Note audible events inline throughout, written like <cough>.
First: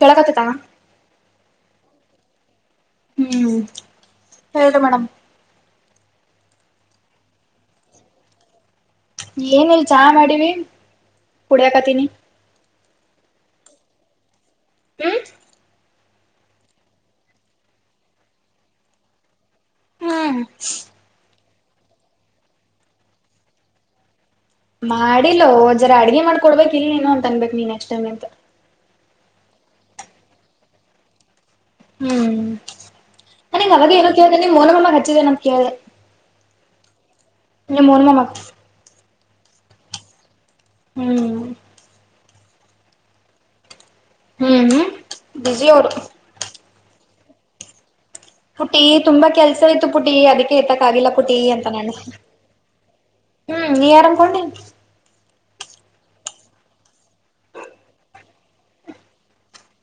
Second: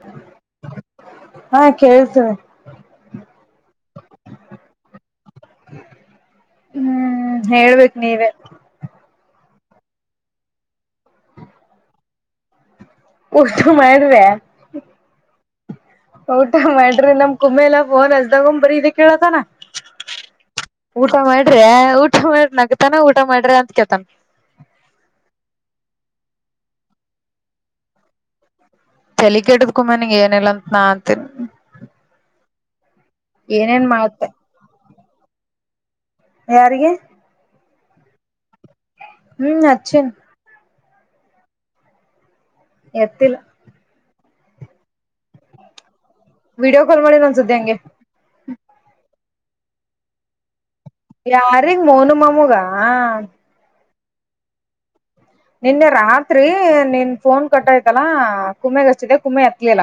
ಕೆಳಕತ್ತತ ಹಾ ಕೇಳ್ಸ್ತಿದೆ. ಹ್ಮ್ ಹೇಳ್ರಿ ಮೇಡಮ್. ಹ್ಮ್ ಹೇಳ್ಬೇಕ್ ನೀವೆ. ಏನ ಇಲ್ಲಾ ಚಾಹ ಮಾಡೀವಿ ಕುಡ್ಯಕತೀನಿ. ಊಟ ಮಾಡಿರ್ಯ. ಹಮ್. ಊಟ ಮಾಡ್ರಿ ಏನ ನಮ್ ಕುಮ್ಮೆಲ್ಲಾ ಫೋನ್ ಅಚ್ಚಿದಾಗ ಒಮ್ಮಿ ಬರೀ ಇದ ಕೇಳತಾನ. ಹ್ಮ್. ಊಟ ಮಾಡ್ರಿಯಾ ಊಟ ಮಾಡ್ರಿ ನಗ್ತಾನ ಊಟ ಮಾಡ್ರಿ ಅಂತ ಕೇಳ್ತಾನ. ಮಾಡಿಲ್ಲೋ ಜರ ಅಡಗಿ ಮಾಡ್ಕೊಡ್ಬೇಕು ಇಲ್ ನೀನು ಅಂತ ಅನ್ಬೇಕ ನೀ ಅಷ್ಟೇ ಮತ್ತ. ತೇಲಿ ಕೆಟ್ಟದ ಕುಮ್ಯನಿಗಿ ಏನಿಲ್ಲ ಅಂತ ನಾ ಅಂತಿನಿ. ಹ್ಮ್ ನನಗ್ ಏನೇನ್ ಅವಾಗೆ ಏನು ಮಾಡತ್ತೆ ಕೇಳಿದೆ ನಿಮ್ ಮೌಲಾಲಿ ಅಣ್ಣ ಹಚ್ಚಿದ ಏನ ಅಂತ ಕೇಳಿದೆ. ಯಾರಿಗೆ. ನಿಮ್ಮ ಅಮ್ಮಗ. ಹ್ಮ್ ಅಚ್ಚ. ಹ್ಮ್. ಏತಿಲ್ಲ. ಹ್ಮ್ ಹ್ಮ್ ಬಿಜಿ ಅವರು. ವಿಡಿಯೋ ಕಾಲ್ ಮಾಡಿಸತ ಅಂಗೆ. ಪುಟಿ ತುಂಬಾ ಕೆಲ್ಸ ಇತ್ತು ಪುಟಿ ಅದಕ್ಕೆ. ಎತಕ್ಕ ಆಗಿಲ್ಲ ಪುಟ್ಟಿ ಅಂತ ಯಾರಿಗ್ ನಾನು ಮೋನು ಮಾಮೂಗ ಹ್ಮ್ ನೀ ಯಾರ್ ಅನ್ಕೊಂಡಿ. ನಿನ್ನೆ ರಾತ್ರಿ ನಿನ್ ಫೋನ್ ಕಟ್ಟೈತಲ್ಲಾ ಕುಮ್ಮೆಗೆ ಅಚ್ಚಿದೆ ಕುಮ್ಮೆ ಎತ್ಲಿಲ್ಲ.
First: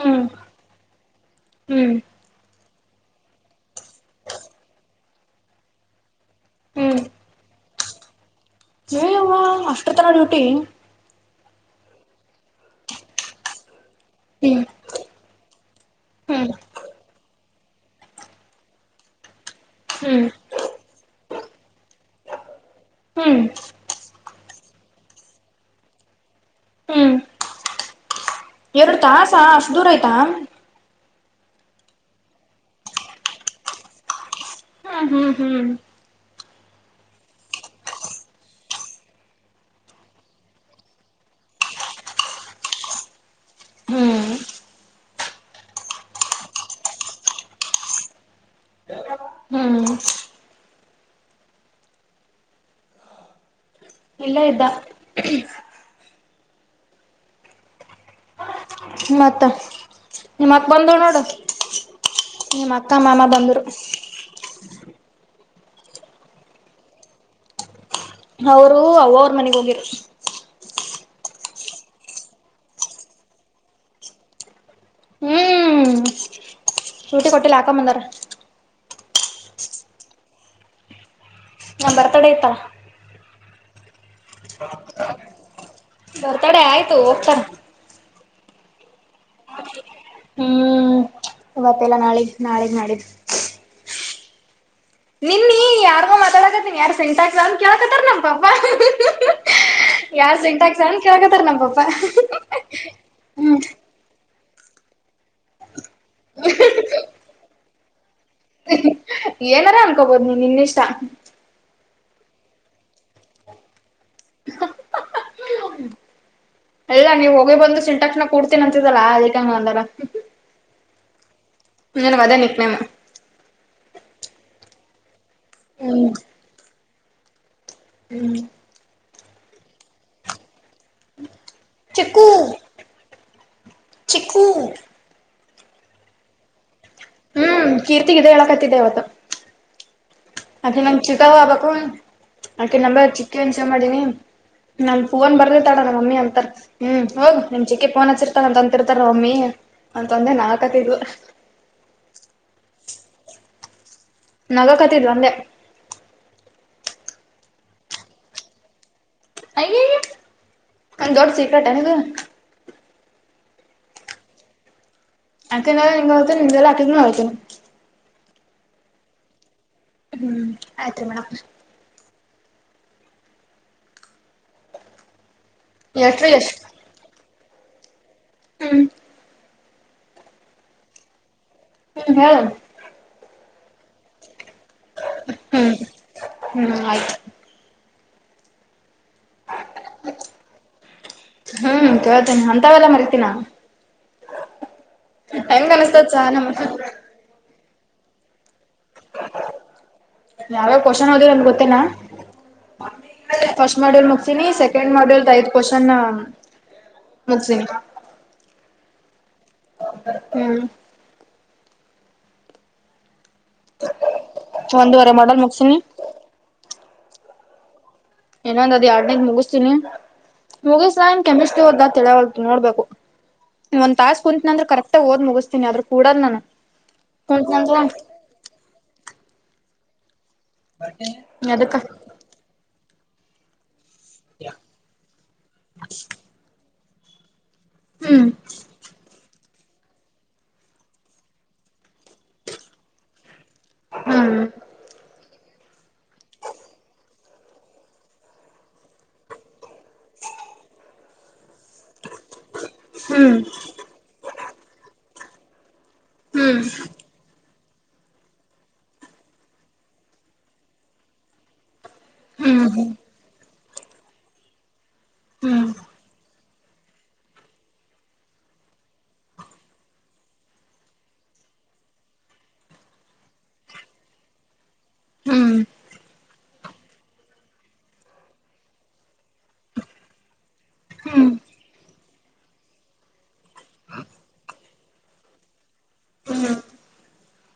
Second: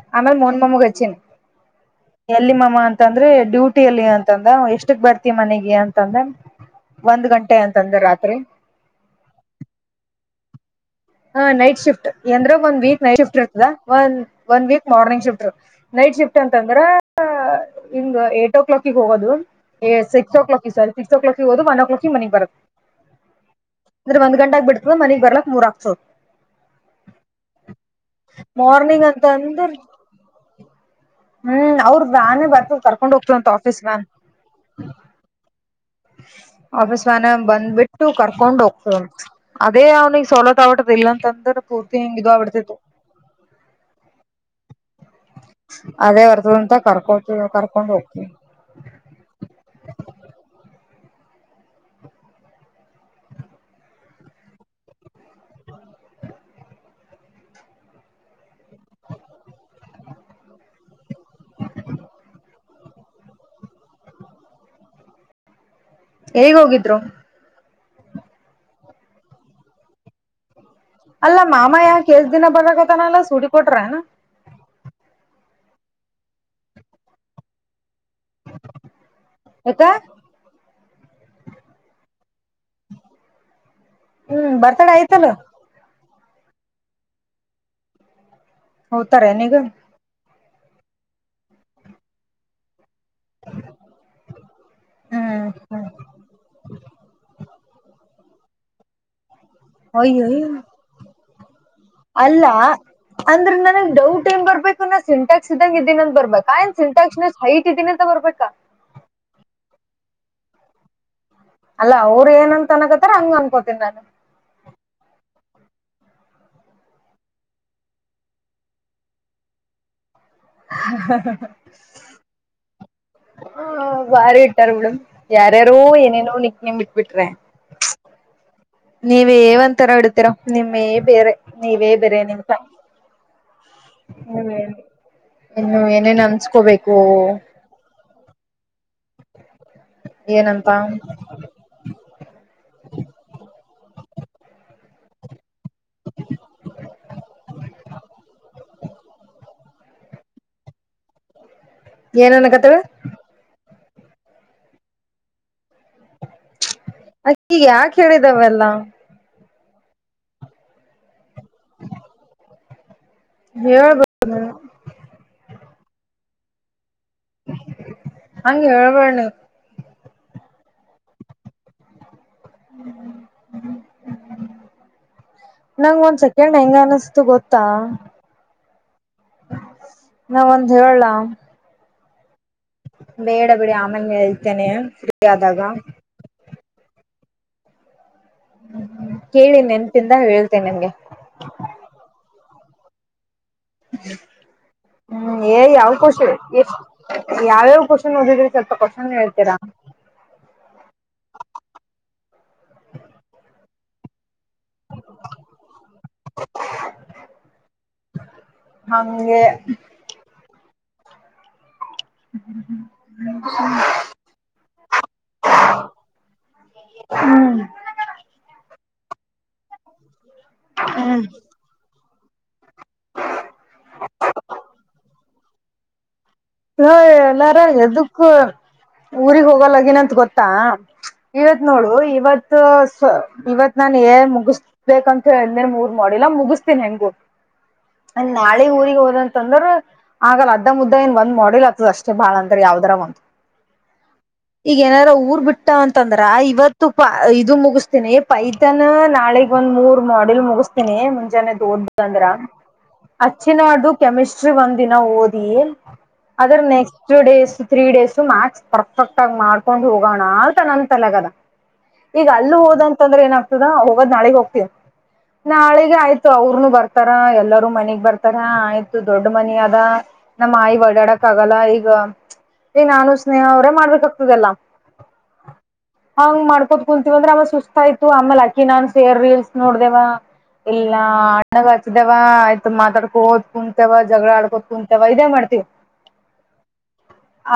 ಹ್ಮ್ ಆಮೇಲೆ ಮೋನ್ ಮಾಮಗ ಅಚ್ಚಿನ ಹ್ಮ್ ಎಲ್ಲಿ ಮಾಮಾಂತ. ಅಂತಂದ್ರೆ ಡ್ಯೂಟಿ ಅಲ್ಲಿ ಅಂತಂದ ಎಷ್ಟಕ್ ಬರ್ತಿ ಮನೆಗ ಅಂತಂದ. ಹ್ಮ್ ಒಂದ್ ಗಂಟೆ ಅಂತಂದ್ರ ರಾತ್ರಿ. ಏ ಯವ್ವ ಅಷ್ಟರತನ ಡ್ಯೂಟಿ. ಹ ನೈಟ್ ಶಿಫ್ಟ್ ಎಂದ್ರ ಒನ್ ವೀಕ್ ನೈಟ್ ಶಿಫ್ಟ್ ಇರ್ತದ ಒ ಒನ್ ಹ್ಮ್ ವೀಕ್ ಮಾರ್ನಿಂಗ್ ಶಿಫ್ಟ್ ಇರತದ. ನೈಟ್ ಶಿಫ್ಟ್ ಹ್ಮ್ ಅಂತಂದ್ರ ಹಿಂಗ್ ಏಟ್ ಓ ಕ್ಲಾಕಗಿ ಹೋಗೋದು. ಎ ಹ್ಮ್ six o'clock sorry six ಓ ಕ್ಲಾಕಿಗಿ ಹೋಗಿ ಒನ್ ಓ ಕ್ಲಾಕಿಗಿ ಮನೆಗ್ ಬರದು. ಹ್ಮ್. ಅಂದ್ರ ಒಂದ ಗಂಟಗ್ ಬಿಡತದ ಮನಿಗ ಬರ್ಲಕ್ರ ಮೂರ. ಹ್ಮ್ ಎರಡು ಮಾರ್ನಿಂಗ್ ಅಂತ ತಾಸ ಅಂದ್ರ. ಅಷ್ಟು ದೂರ ಆಯ್ತಾ ಹ್ಮ್ ಹ್ಮ್ ಅವ್ರರ ವ್ಯಾನೇ ಬರ್ತದ ಕರ್ಕೊಂಡ್ ಹೊಕ್ತವ ಅಂತ ಆಫೀಸ್ ವ್ಯಾನ್. ಹ್ಮ್ ಹ್ಮ್. ಆಫೀಸ್ ವ್ಯಾನ್ ಬಂದ್ಬಿಟ್ಟು ಕರ್ಕೊಂಡ್ ಹೋಗ್ತದ ಅಂತ. ಅದೇ ಅವ್ನಿಗ ಸೋಲತ್ ಆಗಬೀಟದ ಇಲ್ಲ ಅಂತಂದ್ರ ಪೂರ್ತಿ ಹಿಂಗ ಇದು ಆಗಡ್ತಿತ್ತು. ಹ್ಮ್ ಹ್ಮ್. ಅದೇ ಬರ್ತದಂತ ಕರ್ಕೊತೀವ ಕರ್ಕೊಂಡ್ ಹೋಗ. ಹ್ಮ್. ಇಲ್ಲೆ ಇದ್ದ. ಮತ್ತ ನಿಮ್ಮಕ್ ಬಂದಳು ನೋಡ. ನಿಮ್ಮಕ್ಕ ಮಾಮ ಬಂದ್ರು. ಎಲ್ಲಿಗಿ ಹೋಗಿದ್ರು. ಅವರು ಅವ್ರ ಮನೆಗ ಹೋಗಿದ್ದರ. ಅಲ್ಲ ಮಾಮ ಯಾಕ ಎಸ ದಿನ ಬರಲಕತನ್ ಸುಟಿ ಕೊಟ್ರೇನ. ಶೂಟಿ ಕೊಟ್ಟಿಲ್ಲ ಹಾಕಂದ ಬಂದಾರ. ಯಾಕ. ನಮ್ಮ ಬರ್ತಾಡೆ ಇತ್ತಲ. ಹ್ಮ್ ಬರ್ತಡೆ ಆಯ್ತಿಲ್ಲ ಬರ್ತಡೆ ಆಯ್ತು ಹೋಗ್ತಾರ್ ಹೋತಾರೆನೀಗ ಹ್ಮ್ ಇವತ್ತ್ ಇಲ್ಲಾ ನಾಳೆಗ್ ನಾಳೆಗ್ ನಾಡಿದ್ದ್ ಹ್ಮ್ ನಿನ್ನೀ ಯಾರಗೋ ಮಾತಾಡಕತ್ತೀನಿ ಯಾರ್ ಸಿಂಟ್ಯಾಕ್ಸ್ ಅಂತ್ ಕೇಳಾಕತ್ತಾರ ನಮ್ ಪಪ್ಪಾ ಹ್ಹಿ ಹ್ಹಾ ಹ್ಹಾ <unintelligible> ಯಾರ್ ಸಿಂಟ್ಯಾಕ್ಸ್ ಅಂತ್ ಕೆಳಾತಾರ್ ನಮ್ ಪಪ್ಪಾ ಅಲ್ಲಾಅಂದ್ರೆ ನನಗ್ ಡೌಟ್ ಏನ್ ಬರ್ಬೇಕು ನಾ ಸಿಂಟ್ಯಾಕ್ಸ್ ಇದಂಗ ಇದ್ದೀನ ಬರ್ಬೇಕಾ ಏನ್ ಸಿಂಟ್ಯಾಕ್ಸ್ ಅಷ್ಟ ಹೈಟ್ ಇದೀನಿಂತ ಬರ್ಬೇಕಾ <unintelligible> ಏನಾರ ಅನ್ಕೋಬೋದು ನೀ ನಿನ್ನಿಷ್ಟಾ ಅಲ್ಲ ಅವ್ರ ಏನ ಅಂತ ಅನ್ನಾಕತ್ತಾರ ಹಂಗ ಅನ್ಕೋತಿನಿ ನಾನು ಇಲ್ಲ ನೀವ್ ಹೋಗಿ ಬಂದು ಸಿಂಟ್ಯಾಕ್ಸ್ನ ಕೂಡ್ತೀನ ಅಂತಿದಲ್ಲಾ ಅದಕ್ಕೆ ಹಂಗ ಅಂದಾರ ಹ ಹಾ ಹ ಹ ನಿನ್ಗ ಅದೆ ನಿಕ್ ನೆಮ್ ಹ ಬಾರಿ ಇಟ್ಟಾರ ಬಿಡ ಯಾರ್ಯಾರೂ ಹ್ಮ್ ಏನೇನೋ ನಿಕ್ ನೆಮ್ ಇಟ್ಬಿಟ್ರೆ ಹ್ಮ್. ನೀವೇ ಒಂತರ ಇಡಡ್ತೀರಾ ನಿಮ್ಮೇ ಬೇರೆ ನೀವೇ ಬೇರೆ ಚಿಕ್ಕು ನಿಮ್ ಚಿಕ್ಕು <unintelligible> ಇನ್ನು ಏನೇನ್ ಅನ್ಸ್ಕೋಬೇಕೋ ಹ್ಮ್ ಕೀರ್ತಿಗೆ ಇದೆ ಹೇಳಕತ್ತಿದ್ದೆ ಇವತ್ತು ಏನಂತ ಅಕಿ ನಮ್ ಚಿಗವ್ವಾ ಆಗ್ಬೆಕು ಆಕಿ ನಂಬರ್ ಚಿಕ್ಕಿ ಅಂತ್ ಸೆಲ್ ಮಾಡೆನಿ ನನ ಫೋನ್ ಬರ್ದತಳ ನಮ್ಮ ಮಮ್ಮಿ ಅಂತಾ ಹ್ಮ್ ಹೋಗ್ ನಿಮ್ ಚಿಕ್ಕಿ ಫೋನ್ ಹಚ್ಚಿರಿ ಅಂತ್ತಿರ್ತಾರೆ ನಮಮ್ಮಿ ಅಂತಂದೆ ನಗಾಕತ್ತಾದ್ಲು ಏನ್ನ್ನಾಕತ್ತಾಳ ನಗಾಕತ್ತಿದ್ಲ ಅಂದೆ ಅಕ್ಕೀಗ ಯಾಕ್ ಹೇಳಿದಾವೆಲ್ಲಾ ಅಯ್ಯಯ್ಯ ಏನ್ ದೊಡ್ ಸಿಕ್ರೆಟ್ ಏನ್ ಇದ ಹೇಳ್ <unintelligible> ಅಕಿನ <unintelligible> ನಿಂದ್ ಎಲ್ಲಾ ಅಕಿಗ್ನು ಹೆಳ್ತೆನಿ ಹಂಗ್ ಹೆಳ್ಬೆಡ್ ನಿ ಹ್ಮ್ ಆಯ್ತ್ರಿ ಮೇಡಮ್ <inaudible> ನಂಗ್ ಒಂದ್ ಎಷ್ಟ್ರಿ ಸೆಕೆಂಡ್ ಎಷ್ಟ್ ಹೆಂಗ ಅನಿಸ್ತು ಗೊತ್ತ್ ತ್ತಾ <unintelligible> ಹ್ಮ್. <inaudible> ನಾ ಒಂದ್ ಹೇಳಲಾ ಹ್ಮ ಹೆಳ್ ಬೇಡ ಬಿಡಿ ಆಮೇಲೆ ಹೇಳ್ತೇನೆ ಆದಾಗ ಹ್ಮ್ <unintelligible> ಹ್ಮ್ ಆಯ್ತು ಕೇಳಿ ನೆನ್ಪಿಂದ ಹೇಳ್ತಿನಿ ನಿಮ್ಗೆ ಹ್ಮ್ ಕೇಳ್ತೇನೆ ಹಂತವೆಲ್ಲ ಮರಿತೀನಾ <inaudible> ಹ್ಮ್ ಏ ಹೆಂಗ ಯಾವ್ ಅನಸ್ತದ ಚಾ ಖುಷಿ ನಮ್ಮ ಇಷ್ಟ ಯಾವ್ಯಾವ್ ಕ್ವೆಶ್ಚನ್ ಓದಿದ್ರಿ ಸ್ವಲ್ಪ ಕ್ವೆಶ್ಚನ್ ಹೇಳ್ತೀರಾ ಯಾವ್ಯಾವ ಕ್ವೆಶ್ಚನ್ ಓದಿನಿ ಅಂತ್ ಗೊತ್ತೇಲ್ಲಾ <unintelligible> ಫಸ್ಟ್ ಮಾಡಲ್ ಮುಗಸೆನಿ ಸೆಕೆಂಡ ಸೆಕೆಂಡ್ ಮಾಡೆಲ್ದ್ ಐದ್ ಕ್ವಶನ್ ಮುಗಸೀನಿ ಹಂಗೇ <unintelligible> ಹ್ಮ್. <inaudible> ಒಂದುವರೆ ಮಾಡಲ್ ಮುಗಸಿನಿ. ಹ್ಮ. ಇನೋದ್ ಅದ್ ಯಾಡ್ನದ್ ಮುಗಿಸ್ತಿನೀ ಮುಗಿಸ್ ನಾ ಹ್ಮ್ ಕೆಮಿಸ್ಟ್ರಿ ಓದ್ಲಾ ತಿಳ್ಯವ್ಲ್ತ್ ನೋಡ್ಬೇಕು. ಒಂದ ತಾಸ್ ಕುಂತ್ನ್ ಅಂದ್ರ ಕರೆಕ್ಟ ಓದ್ ಮುಗಿಸ್ತೀನಿ ಆದ್ರ ಕೂಡಲ್ ನಾನ್. ಹೇಏ ಎಲ್ಲಾರ ಎದಕ್ಕ ಊರಿಗಿ ಹೋಗಲ್ಲಾಗಿನಿನಂತ ಗೊತ್ತ ತ್ತಾ ಇವತ್ ಅದಕ್ಕ ನೋಡು ಇವತ್ತ್ ಇವತ್ ನಾನ್ ಏ ಮುಗಿಸಬೇಕಂತ ಹೇಳನೇ ಮೂರ್ ಮಾಡಿಲ್ಲ ಮುಗಿಸ್ತಿನಿ ಹೆಂಗು. ಹ್ಮ್ ನಾಳೆ ಊರಿಗೆ ಹೋದಂತಂದ್ರ ಆಗಲ್ಲ ಅದ್ದ ಮುರ್ದ್ದ ಏನ್ ಒಂದ್ ಮಾಡ್ಯೂಲ್ ಆಗ್ತದ ಅಷ್ ಬಾಳ ಅಂದ್ರ ಯಾವ್ದರ ಒಂದ್ ಹ್ಮ್ ಈಗ ಏನಾರ ಊರ್ ಬಿಟ್ಟ ಟಾ ಅಂತಂದ್ರ ಇವತ್ತು ಪ ಇದು ಮುಗಿಸತೀನಿ. ಪೈತಾನ ನಾಳೀ ಒಂದ್ ಮೂರ್ ಮಾಡ್ಯೂಲ್ ಮುಗ್ಸುತೀನಿ. ಮುಂಜಾನೆ ಎದ್ದು ಓದ್ರಾ ಅಂದ್ರ ಹ್ಮ್ ಅಚ್ಚಿ ನಾಡ್ದು. ಕೆಮಿಸ್ಟ್ರಿ ಒಂದ ದಿನ ಓದಿ. ಅದ್ರ next two days three days max perfect ಆಗ ಮಾಡ್ಕೊಂಡು ಹೋಗೋಣ ಅಂತ ನನ್ ತಲೆಗ ಆದ. ಈಗ ಅಲ್ಲ ಹ್ಮ್ ಹೋದ ಅಂತದ್ರ ಏನಾಗ್ತದಾ ಹೋಗದ ನಾಳಿಗಿ ಹೋಗ್ತನಿ. ಹ್ಮ್ ಹ್ಮ್ ನಾಳಿಗಿ ಆಯ್ತು ಅವ್ರನು ಬರ್ತಾರ ಎಲ್ಲರೂ ಮನಿಗ್ ಬರ್ತಾರ ಆಯ್ತು ದೊಡ್ಡ ಮನಿ ಆದ. ನಮ್ಮ್ ಆಯಿ ವ್ಳ್ ಓಡ್ಯಾಡಕ್ಕ ಆಗಲ್ಲ ಈಗ ಈ ನಾನು ಸ್ನೇಹ ಅವರೇ ಮಾಡ್ಬೇಕಾಗ್ತದ ಎಲ್ಲ. ಹ್ಮ್. ಹಂಗ್ ಮಾಡ್ಕೋತ ಕುಂತೀವಿ ಅಂದ್ರ ಆಮೇಲ ಸುಸ್ತು ಆಯಿತು ಆಮೇಲೆ ಅಕಿ ನಾನ್ ಸೇರ್ ರೀಲ್ಸ್ ನೋಡ್ದೇವ. ಇಲ್ಲ ಹ್ಮ್ ಅಣ್ಣಗ ಹಚ್ಚಿದೇವಾ, ಆಯ್ತು ಮಾತಾಡ್ಕೋತ ಕುಂತೆವ. ಜಗಳ ಆಡ್ಕೋತ ಕುಂತೇವ, ಇದೇ ಮಾಡ್ತೀವಿ. ಹ್ಮ್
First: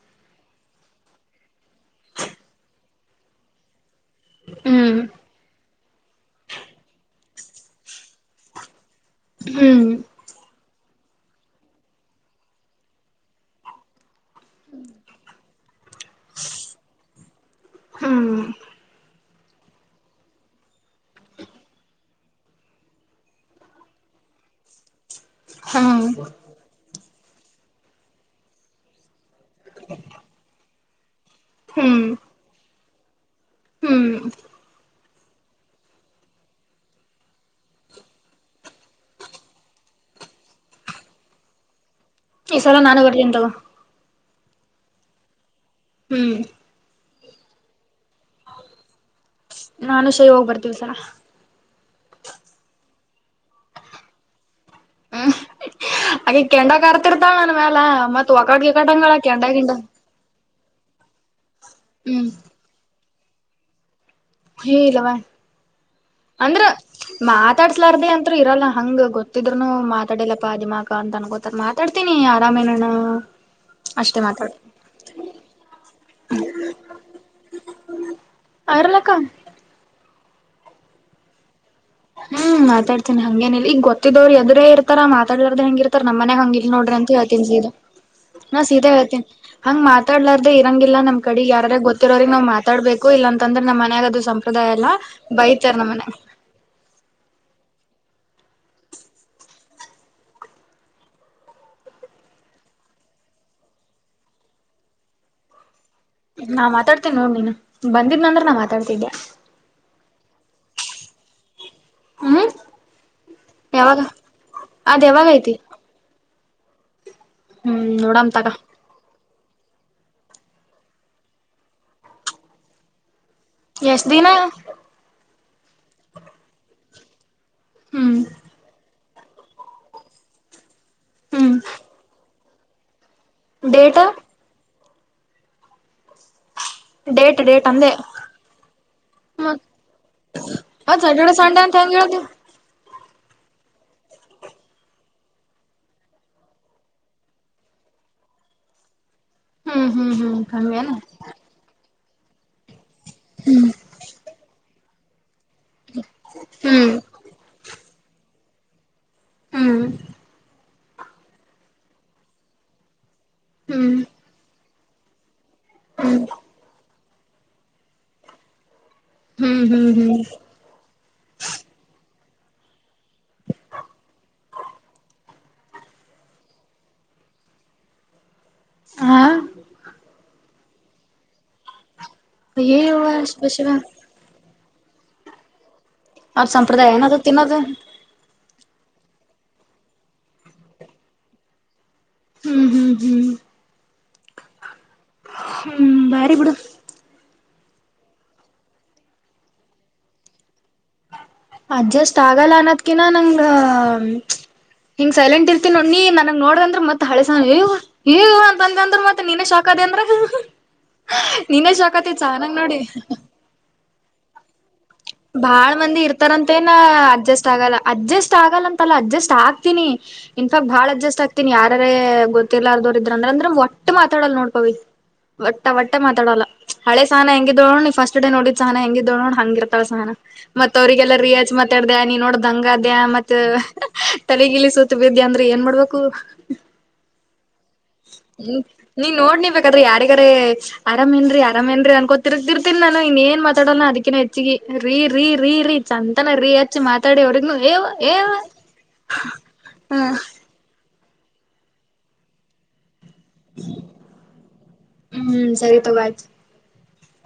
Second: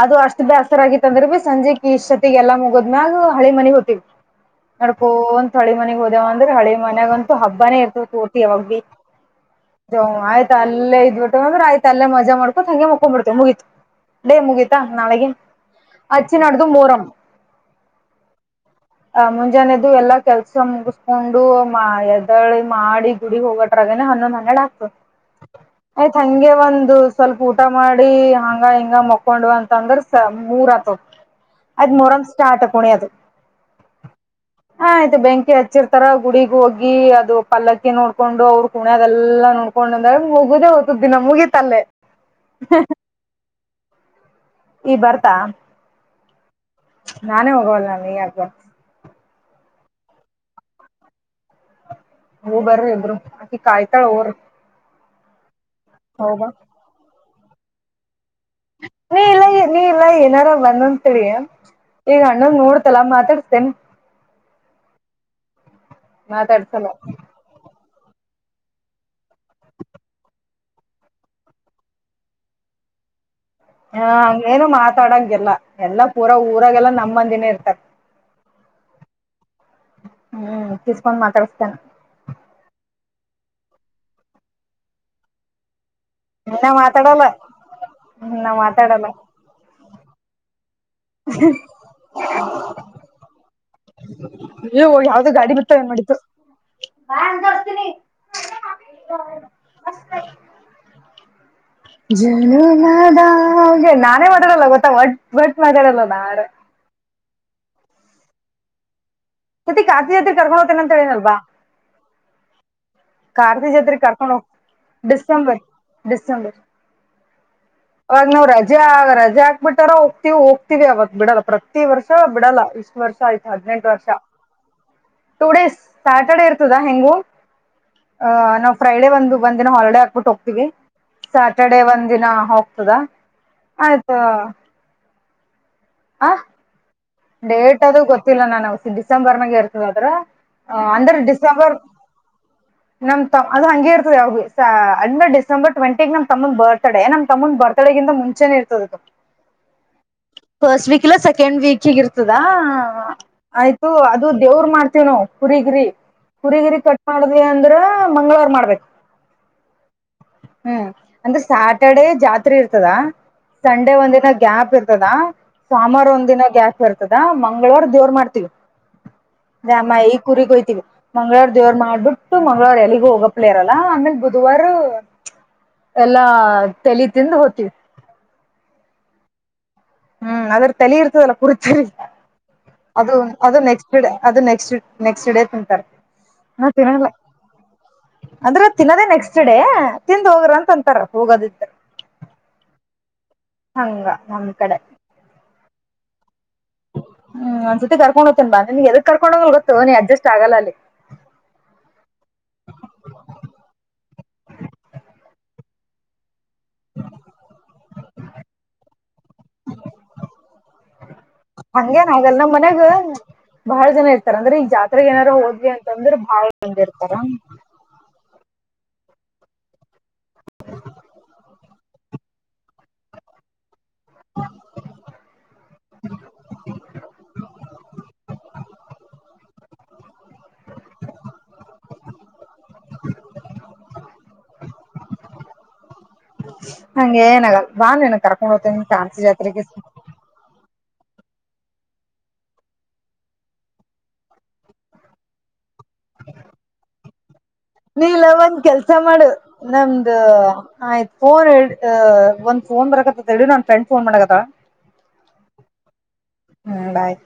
ಅದು ಅಷ್ಟ್ ಬ್ಯಾಸ್ರ ಆಗಿತ್ತಂದ್ರ ಬಿ ಸಂಜಿಕೀ ಇಸ್ಟೋತಿಗೆ ಎಲ್ಲ ಮುಗದಮ್ಯಾಗ್ ಹಳಿ ಮನಿಗಿ ಹೋತೀವಿ. ಹ್ಮ್ ನಡ್ಕೊಂತ್ ಹಳಿ ಮನಿಗಿ ಹೋದೇವ ಅಂದ್ರ ಹಳಿ ಮನ್ಯಗಂತೂ ಹಬ್ಬನೇ ಇರ್ತದ ಪೂರ್ತಿ ಯಾವಾಗ ಬೀ. ಹ್ಮ್ ಆಯ್ತ ಅಲ್ಲೇ ಇದ್ ಬಿಟ್ಟವಿ ಅಂದ್ರ ಆಯ್ತ ಅಲ್ಲೇ ಮಜಾ ಮಾಡ್ಕೊತ್ ಹಂಗೆ ಮುಕ್ ಮಾಕೋಬೀಡ್ತವಿ ಮುಗೀತ ಡೇ ಮುಗಿತಾ ನಾಳಿಗಿ. ಅಚೀ ನಾಡ್ದು ಮೋರಂ. ಹ್ಮ್ ಆ ಮುಂಜಾನಿ ಎದ್ದು ಎಲ್ಲಾ ಕೆಲ್ಸ ಮುಗಸಕೊಂಡು ಮ ಎದಳ್ಳಿ ಮಾಡಿ. ಗುಡಿ ಹೋಗಟ್ರಗನೆ ಹನ್ನೊಂದ್ ಹನ್ನೆಡ ಆಗ್ತದ. ಆಯ್ತ್ ಹ್ಮ್ ಹಂಗೆ ಒಂದು ಸ್ವಲ್ಪ ಊ ಊಟ ಮಾಡಿ ಹಂಗ ಹಿಂಗ ಮಕೊಂಡಿವಿ ಅಂತ ಅಂದ್ರ ಮೂರ ಆತ್ದ. ಆಯ್ತ್ ಹ್ಮ್ ಮೊರಂ ಸ್ಟಾರ್ಟ ಕೂಣೇದು. ಹ್ಮ್. ಹ ಆಯ್ತು ಬೆಂಕಿ ಹಚ್ಚಿರ್ತಾರ ಗುಡಿಗಿ ಹೋಗಿ ಅದು ಪಲ್ಲಕ್ಕಿ ನೋಡ್ಕೊಂಡು. ಅವ್ರ ಕುಣ್ಯದೆಲ್ಲಾ ನೋಡ್ಕೊಂಡ. <unintelligible> ಮುಗುದೇ ಹೋತ್ದ ದಿನ ಮುಗೀತಲ್ಲೇ. ಈ ಸಲ ನಾನು ಬರ್ತೀನ್ ತಗೋ. ಈ ಬರ್ತಾ. ಹ್ಮ್. ನಾನೇ ಹೋಗೋವಲ್ಯ ನೀ ಯಾಕ್ ಬರ್ತಿ. ನಾನು ಶೈ ಹೋಗ್ ಬರ್ತೀವಿ ಇ ಸಲಾ. ಹೂ ಬರ್ರಿ ಇಬ್ರು ಅಕಿ ಕಾಯ್ತಾಳ ಹೋರಿ. ಹೋಗ್ ಅಕಿ ಬಾ. ಕೆಂಡ ಕಾರ್ತಿರ್ತಿಳ ನನ್ ಮ್ಯಾಲ. ಮತ್ತ ನೀ ಇಲ್ಲ ನೀ ಇಲ್ಲ ಏನಾರ ಬಂದಂತ ತಿಳಿ. ಈಗ ಹ್ಮ್ ಅಣ್ಣಂದ್ ನೋಡ್ ಸಲ ಮಾತಡ್ಸ್ಡ್ತೇನ. ಹೇ ಇಲ್ಲವಾ. ಅಂದ್ರ ಮಾತಾಡ್ಸಲ್ಲ ಮಾತ್ ಮಾತಾಡ್ಸ್ಲರ್ದೇ ಅಂತರು ಇರಲ್ಲ ಹಂಗ ಗೊತ್ತಿದ್ರುನು ಮಾತಾಡಿಲ್ಲಪ್ಪ ದಿಮಾಕ ಅಂತ ಅನ್ಕೋತಾರ. ಮಾ ತಡ್ತೀನಿ ಆರಾಮೇನಣ್ಣ. ಹಾ ಅಷ್ಟೇ ಹಂಗ ಮಾತಾಡ ಏನು ಮಾತಾಡಂಗಿಲ್ಲ ಎಲ್ಲಾ ಪೂರಾ ಊರಾಗೆಲ್ಲ ನಮ್ಮ ಮಂದಿನೇ ಇರ್ತರ. ಆರಲೆಕ್ಕ. ಹ್ಮ್ ಕೀಸ್ಕೊಂಡು ಮಾತಾಡಸ್ತಾನ. ಹ್ಮ್ ಮಾತಾಡ್ತೀನಿ ಹಂಗೇನಿಲ್ಲ ಈಗೊತ್ತಿದ್ದೋರು ಎದರೆ ಇರ್ತಾರ ಮಾತಾಡ್ಲರ್ದೇ ಹೆಂಗಿರ ರ್ ನಮ್ಮ ಮನೆಗ್ ಹಂಗ ಇಲ್ ನಾ ನೋಡ್ರಿ ಅಂತ ಮಾತಾಡಲ್ಲ ಹೇಳ್ತೀನಿ ಸೀದಾ ಹ್ಮ್ ನಾ ಸೀದಾ ಮಾತಾಡಲ್ಲ ಹೇಳ್ತೀನಿ. ಹಂಗ್ ಮಾತಾಡ್ಲಾರ್ದೇ ಇರಂಗಿಲ್ಲ ನಮ್ ಕಡಿ ಯಾರ ಗೊತ್ತಿರೋರಿಗ್ ನಾವ್ ಮಾತಾಡ್ಬೇಕು ಇಲ್ಲ ಅಂತ ಅಂದ್ರ ನಮ್ ಮನ್ಯಾಗ ಅದು. ಸಂಪ್ರದಾಯಲ್ಲ ಬೈತಾರ ನಮ್ಮನ್ಯಾ ಬ್ಯಾಸ್ತೀನಿ <unintelligible> ಜುನುಮದಾ ಗೆಳ ನಾನೇ ಮಾತಾಡಲ್ಲ ಗೊತ್ತಾ ಒಟ್ ಒಟ್ ಮಾತಾಡಲ್ಲ ನಾರ. ನಾ ಮಾತಾಡ್ತೀನ ನೋಡ್ ನೀನ್ ಬಂದಿದ್ ನಂದ್ರ ನಾ ಮಾತಾಡ್ತಿದ್ದೆ. ಮತ್ತೆ ಕಾಶಿ ಯಾತ್ರೆಗ ಕರ್ಕೊಂಡು ಹೋತಿನಂತ್ ಹೇಳಿನಲ್ವ. ಹ್ಮ ಕಾರ್ತಿ ಜಾತ್ರಿಗ ಕರ್ಕೊಂಡು ಹೋಗ್ ಅದ್ ಯಾವಾಗ ಐತಿ ಡಿಸೆಂಬರ್. ಡಿಸೆಂಬರ್ ಹ್ಮ್ ನೋಡಮ್ ಅವಗ್ನು ತಗ ರಜ ಜ ರಜಾ ಹಾಕ್ ಬಿಟ್ಟಾರ ಹೋಗ್ತಿವಿ ಹೋಗ್ತಿವಿ ಅವತ್ ಬಿಡಲ್ಲ ಪ್ರತಿ ವರ್ಷ ಬಿಡಲ್ಲ ಇಷ್ಟು ವರ್ಷ ಆಯ್ತು. ಹದ್ನೆಂಟ ವರ್ಷ ಎಷ್ಟ್ ದಿನ ಟೂ ಡೇಸ್ ಸ್ಯಾಟರ್ಡೇ ಇರ್ತದಾ ಹೆಂಗು. ಹ್ಮ್ ಅ ನಾವು ಫ್ರೈಡೆೇ ಒಂದು ಒಂದಿನ ಹಾಲಿಡೇ ಹಾಕ್ಬಿಟ್ಟು ಹೋಗ್ತೀವಿ ಹ್ಮ್ ಸ್ಯಾಟರ್ಡೆ ಒಂದಿನ ಹೋಗ ತದಾ ಡೇಟ್ ಆಯ್ತು. ಆ <unintelligible> ಡೇಟ್ ಅದು ಗೊತ್ತಿಲ್ಲ ನಾನ ಡಿಸೆಂಬರ್ನಾಗ ಮತ್ ಇರ್ತದ ಅಂತರ ಅದ್ ಅಂದ್ರ ಸ್ಯಾಟರ್ಡೆ ಸಂಡೆ ಡಿಸೆಂಬರ್. ಅಂತ ಹೆಂಗ ಹೇಳ್ದಿ ಹ <unintelligible> ನಮ್ ತಮ್ ಅದು ಹಂಗೆ ಇರ್ತದ ಯವಗ್ಬಿ ಅಂದ್ರ ಡಿಸೆಂಬರ್ ಟ್ವೆಂಟಿಗ ನಮ್ ತಮ್ಮನ ಬರ್ತ್ಡೇ ನಮ್ ತಮ್ಮನ್ ಬರ್ ತಡೆಗಿಂತ ಮುಂಚೆ ಇರ್ತದ ಹ್ಮ್ ಹ್ಮ್ ಹ್ಮ್ ಫಸ್ಟ್ ಹಂಗೇನ ವೀಕ್ ಇಲ್ಲ ಸೆಕೆಂಡ್ ವೀಕ್ ಹೆಚ್ಚಿಗಿರ್ತದಾ ಆಯ್ತು ಅದು ದೇವ್ರ ಮಾಡ್ತೇವನವು. ಕುರಿಗಿರಿ ಕುರಿಗಿರಿ ಹ್ಮ್ ಕಟ್ ಮಾಡದ್ವಿ ಅಂದ್ರ ಮಂಗಳವಾರ ಮಾಡ್ಬೇಕು. ಹ್ಮ್ ಹ್ಮ್ ಅಂದ್ರೆ ಸ್ಯಾಟರ್ಡೇ ಜಾತ್ರಿ ಇರ್ತದ ಸಂಡೆ ಹ್ಮ್ ಒಂದಿನ ಗ್ಯಾಪ್ ಇರ್ತದ. ಸ್ವಾಮರ ಹ್ಮ್ ಒಂದ ದಿನ ಗ್ಯಾಪ ಇರ್ತದ ಮಂಗಳವಾರ ದೇವ್ರ ಮಾಡ್ತೀವಿ. ಹ್ಮ್ ರಾಮ ಹ್ಮ್ ಈ ಹ್ಮ್ ಕುರಿ ಕೊಯ್ತೀವಿ. ಮಂಗಳರ ದೇವ್ರ ಮಾಡ್ಬಿಟ್ಟು ಮಂಗಳರ ಎಲ್ಲಿಗ ಹೋಗಪ್ಲೇ ಇರಲ್ಲಾ ಆಮೇಲ್ ಬುಧವಾರ್. ಎಲ್ಲಾ ತೆಲಿ ತಿಂದು ಹೋತೀವಿ. ಹಾ ಹ್ಮ್ ಅದ್ರ ತಲಿ ಇರ್ತದಲ್ಲ ಕುರ್ತೀರಿ ಅಯ್ಯವ್ವ ಅದು ಶಿವ ಅದು ಶಿವ ನೆಕ್ಸ್ಟ್ ಡೇ ಅದು ನೆಕ್ಸ್ಟ್. ನೆಕ್ಸ್ಟ್ ಡೇ ತಿಂತಾರ. ಅವ್ರ ಸಂಪ್ರದಾಯ ಏನದು ತಿನ್ನೋದು. ಅಂದ್ರ ತಿನ್ನೋದೇ ನೆಕ್ಸ್ಟ್ ಡೇ ತಿಂದ ಹೋಗ್ರಂತ ಅಂತಾರ ಹೋಗದಿದ್ರ. ಹ್ಮ್ ಹ್ಮ್ ಹ್ಮ್ ಹಂಗ ನಮ್ಕಡೆ. ಹ್ಮ ಬಾರಿ ಬಿಡು. ಹ್ಮ್ ಒಂದಸರ್ತಿ ಕರ್ಕೊಂಡ ಹೋಗ್ತಿನ್ ಬಾ ನಿನ್ ಎದಕ್ ಕರ್ಕೊಂಡ ಹೋಗಲ್ ಗೊತ್ತು ನೀ ಅಡ್ಜಸ್ಟ್ ಆಗಲ್ಲ ಅಲ್ಲಿ. ಅಡ್ಜಸ್ಟ್ ಆಗಲ್ಲ ಅನ್ನೋದ್ಕಿನ ನಂಗ ಹಿಂಗ ಸೈಲೆಂಟ್ ಇರ್ತಿನ್ ನೋಡ್ ನೀ ನನಗ ನೋಡ ಅಂದ್ರ ಮತ್ತ ಹಳೆಸ ಏವ್ ಏವ್ ಅಂತ ಅಂದ್ರ ಮತ್ತ ನೀನೇ ಶಾಕ್ ಆದಿ ಅಂದ್ರ. ಹಾ ನೀನೆ ಶಾಕತಿ ಸಹನುನ್ ನೋಡಿ. ಬಹಳ್ ಜನ ಇರ್ತರ ಅಂದ್ರೆ ಇಲ್ ಜಾತ್ರೆಗೆನರ ಹೋದ್ವಿ ಅಂತಂದ್ರೆ. ತರಂತೇನಾ ಅಡ್ಜಸ್ಟ್ ಆಗಲ್ಲ. ಅಡ್ಜಸ್ಟ್ ಆಗಲ್ಲಂತಲ್ಲ ಅಡ್ಜಸ್ಟ್ ಆಗ್ತೀನಿ ಇತಾವ್ ಬಾಳ್ ಅಡ್ಜಸ್ಟ್ ಆಗ್ತೀನಿ ಯಾರರೆ ಗೊತ್. ಗೊತ್ತಿಲರ್ದೋರ್ ಇದ್ದಾಂದ್ರೆ ಒಟ್ ಮಾತಾಡಲ್ ನೋಡ್ ಪವಿ. ಒಟ್ಟ ಒಟ್ಟ ಮಾತಾಡಲ್ಲ ಹಳೆ ಸಾನ ಹೆಂಗಿದ್ಲು ನೋಡ್ ನಿನ್ ಫಸ್ಟ್ ಡೇ ನೋಡಿದ್. ಸಹನ ಹೆಂಗಿದ್ಲು ನೋಡ್ ಹಂಗಿರ್ತಾಳೆ ಸಹಾನ. ಅವ್ರರಿಗೆಲ್ಲಾ ರಿಯಾಜ್ ಮಾತಾಡ್ದ ನೀ ನೋಡ್ ದಂಗದ್ಯ ಮತ್ತ ತಲೆಗಿಲಿ ಸುತ್ ಬಿದ್ಯಾ ಅಂದ್ರ. ಏನ್ ಮಾಡ್ಬಕು. ಹಂಗೇನ್ ಏಳಲ್ ಬಾನಿನುನ್ ಕರ್ಕೊಂಡ್ ಹೋಗ್ತೇನ್ <unintelligible> ಜಾತ್ರಿಗೆ. <unintelligible> ಅರಾಮೆನ್ರೀ ಅರಾಮೇನ್ರಿ ಅನ್ಕೊತಿರ್ತಿರ್ತಿನ್ ನಾನು ಇನ್ ಏನ್ ಮಾತಾಡನ ಅದಕ್ಕಿನ ಹೆಚ್ಗಿ ರೀ ರೀ ರೀ. ಸಂತನ ರಿ ಹಚ್ಚಿ ಮಾತಾಡವರಿಗ್ಲೂ ಯೇ ಅವ. ನೀಲ್ಲ ಒಂದ್ ಕೆಲ್ಸ ಮಾಡು ನಂದು ಆ <unintelligible> ಒಂದ್ ಫೋನ್ ಬರಕತತ್. ತಡಿ ನನ್ ಫ್ರೆಂಡ್ ಫೋನ್ ಮಾಡಕತಾಳ ಹ್ಮ್ ಸರಿ ತಗೋ ಆಯ್ತು ಹ್ಮ ಬಾಯ್.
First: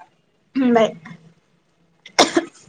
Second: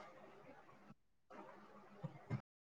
ಹ್ಮ್ ಬಾಯ್.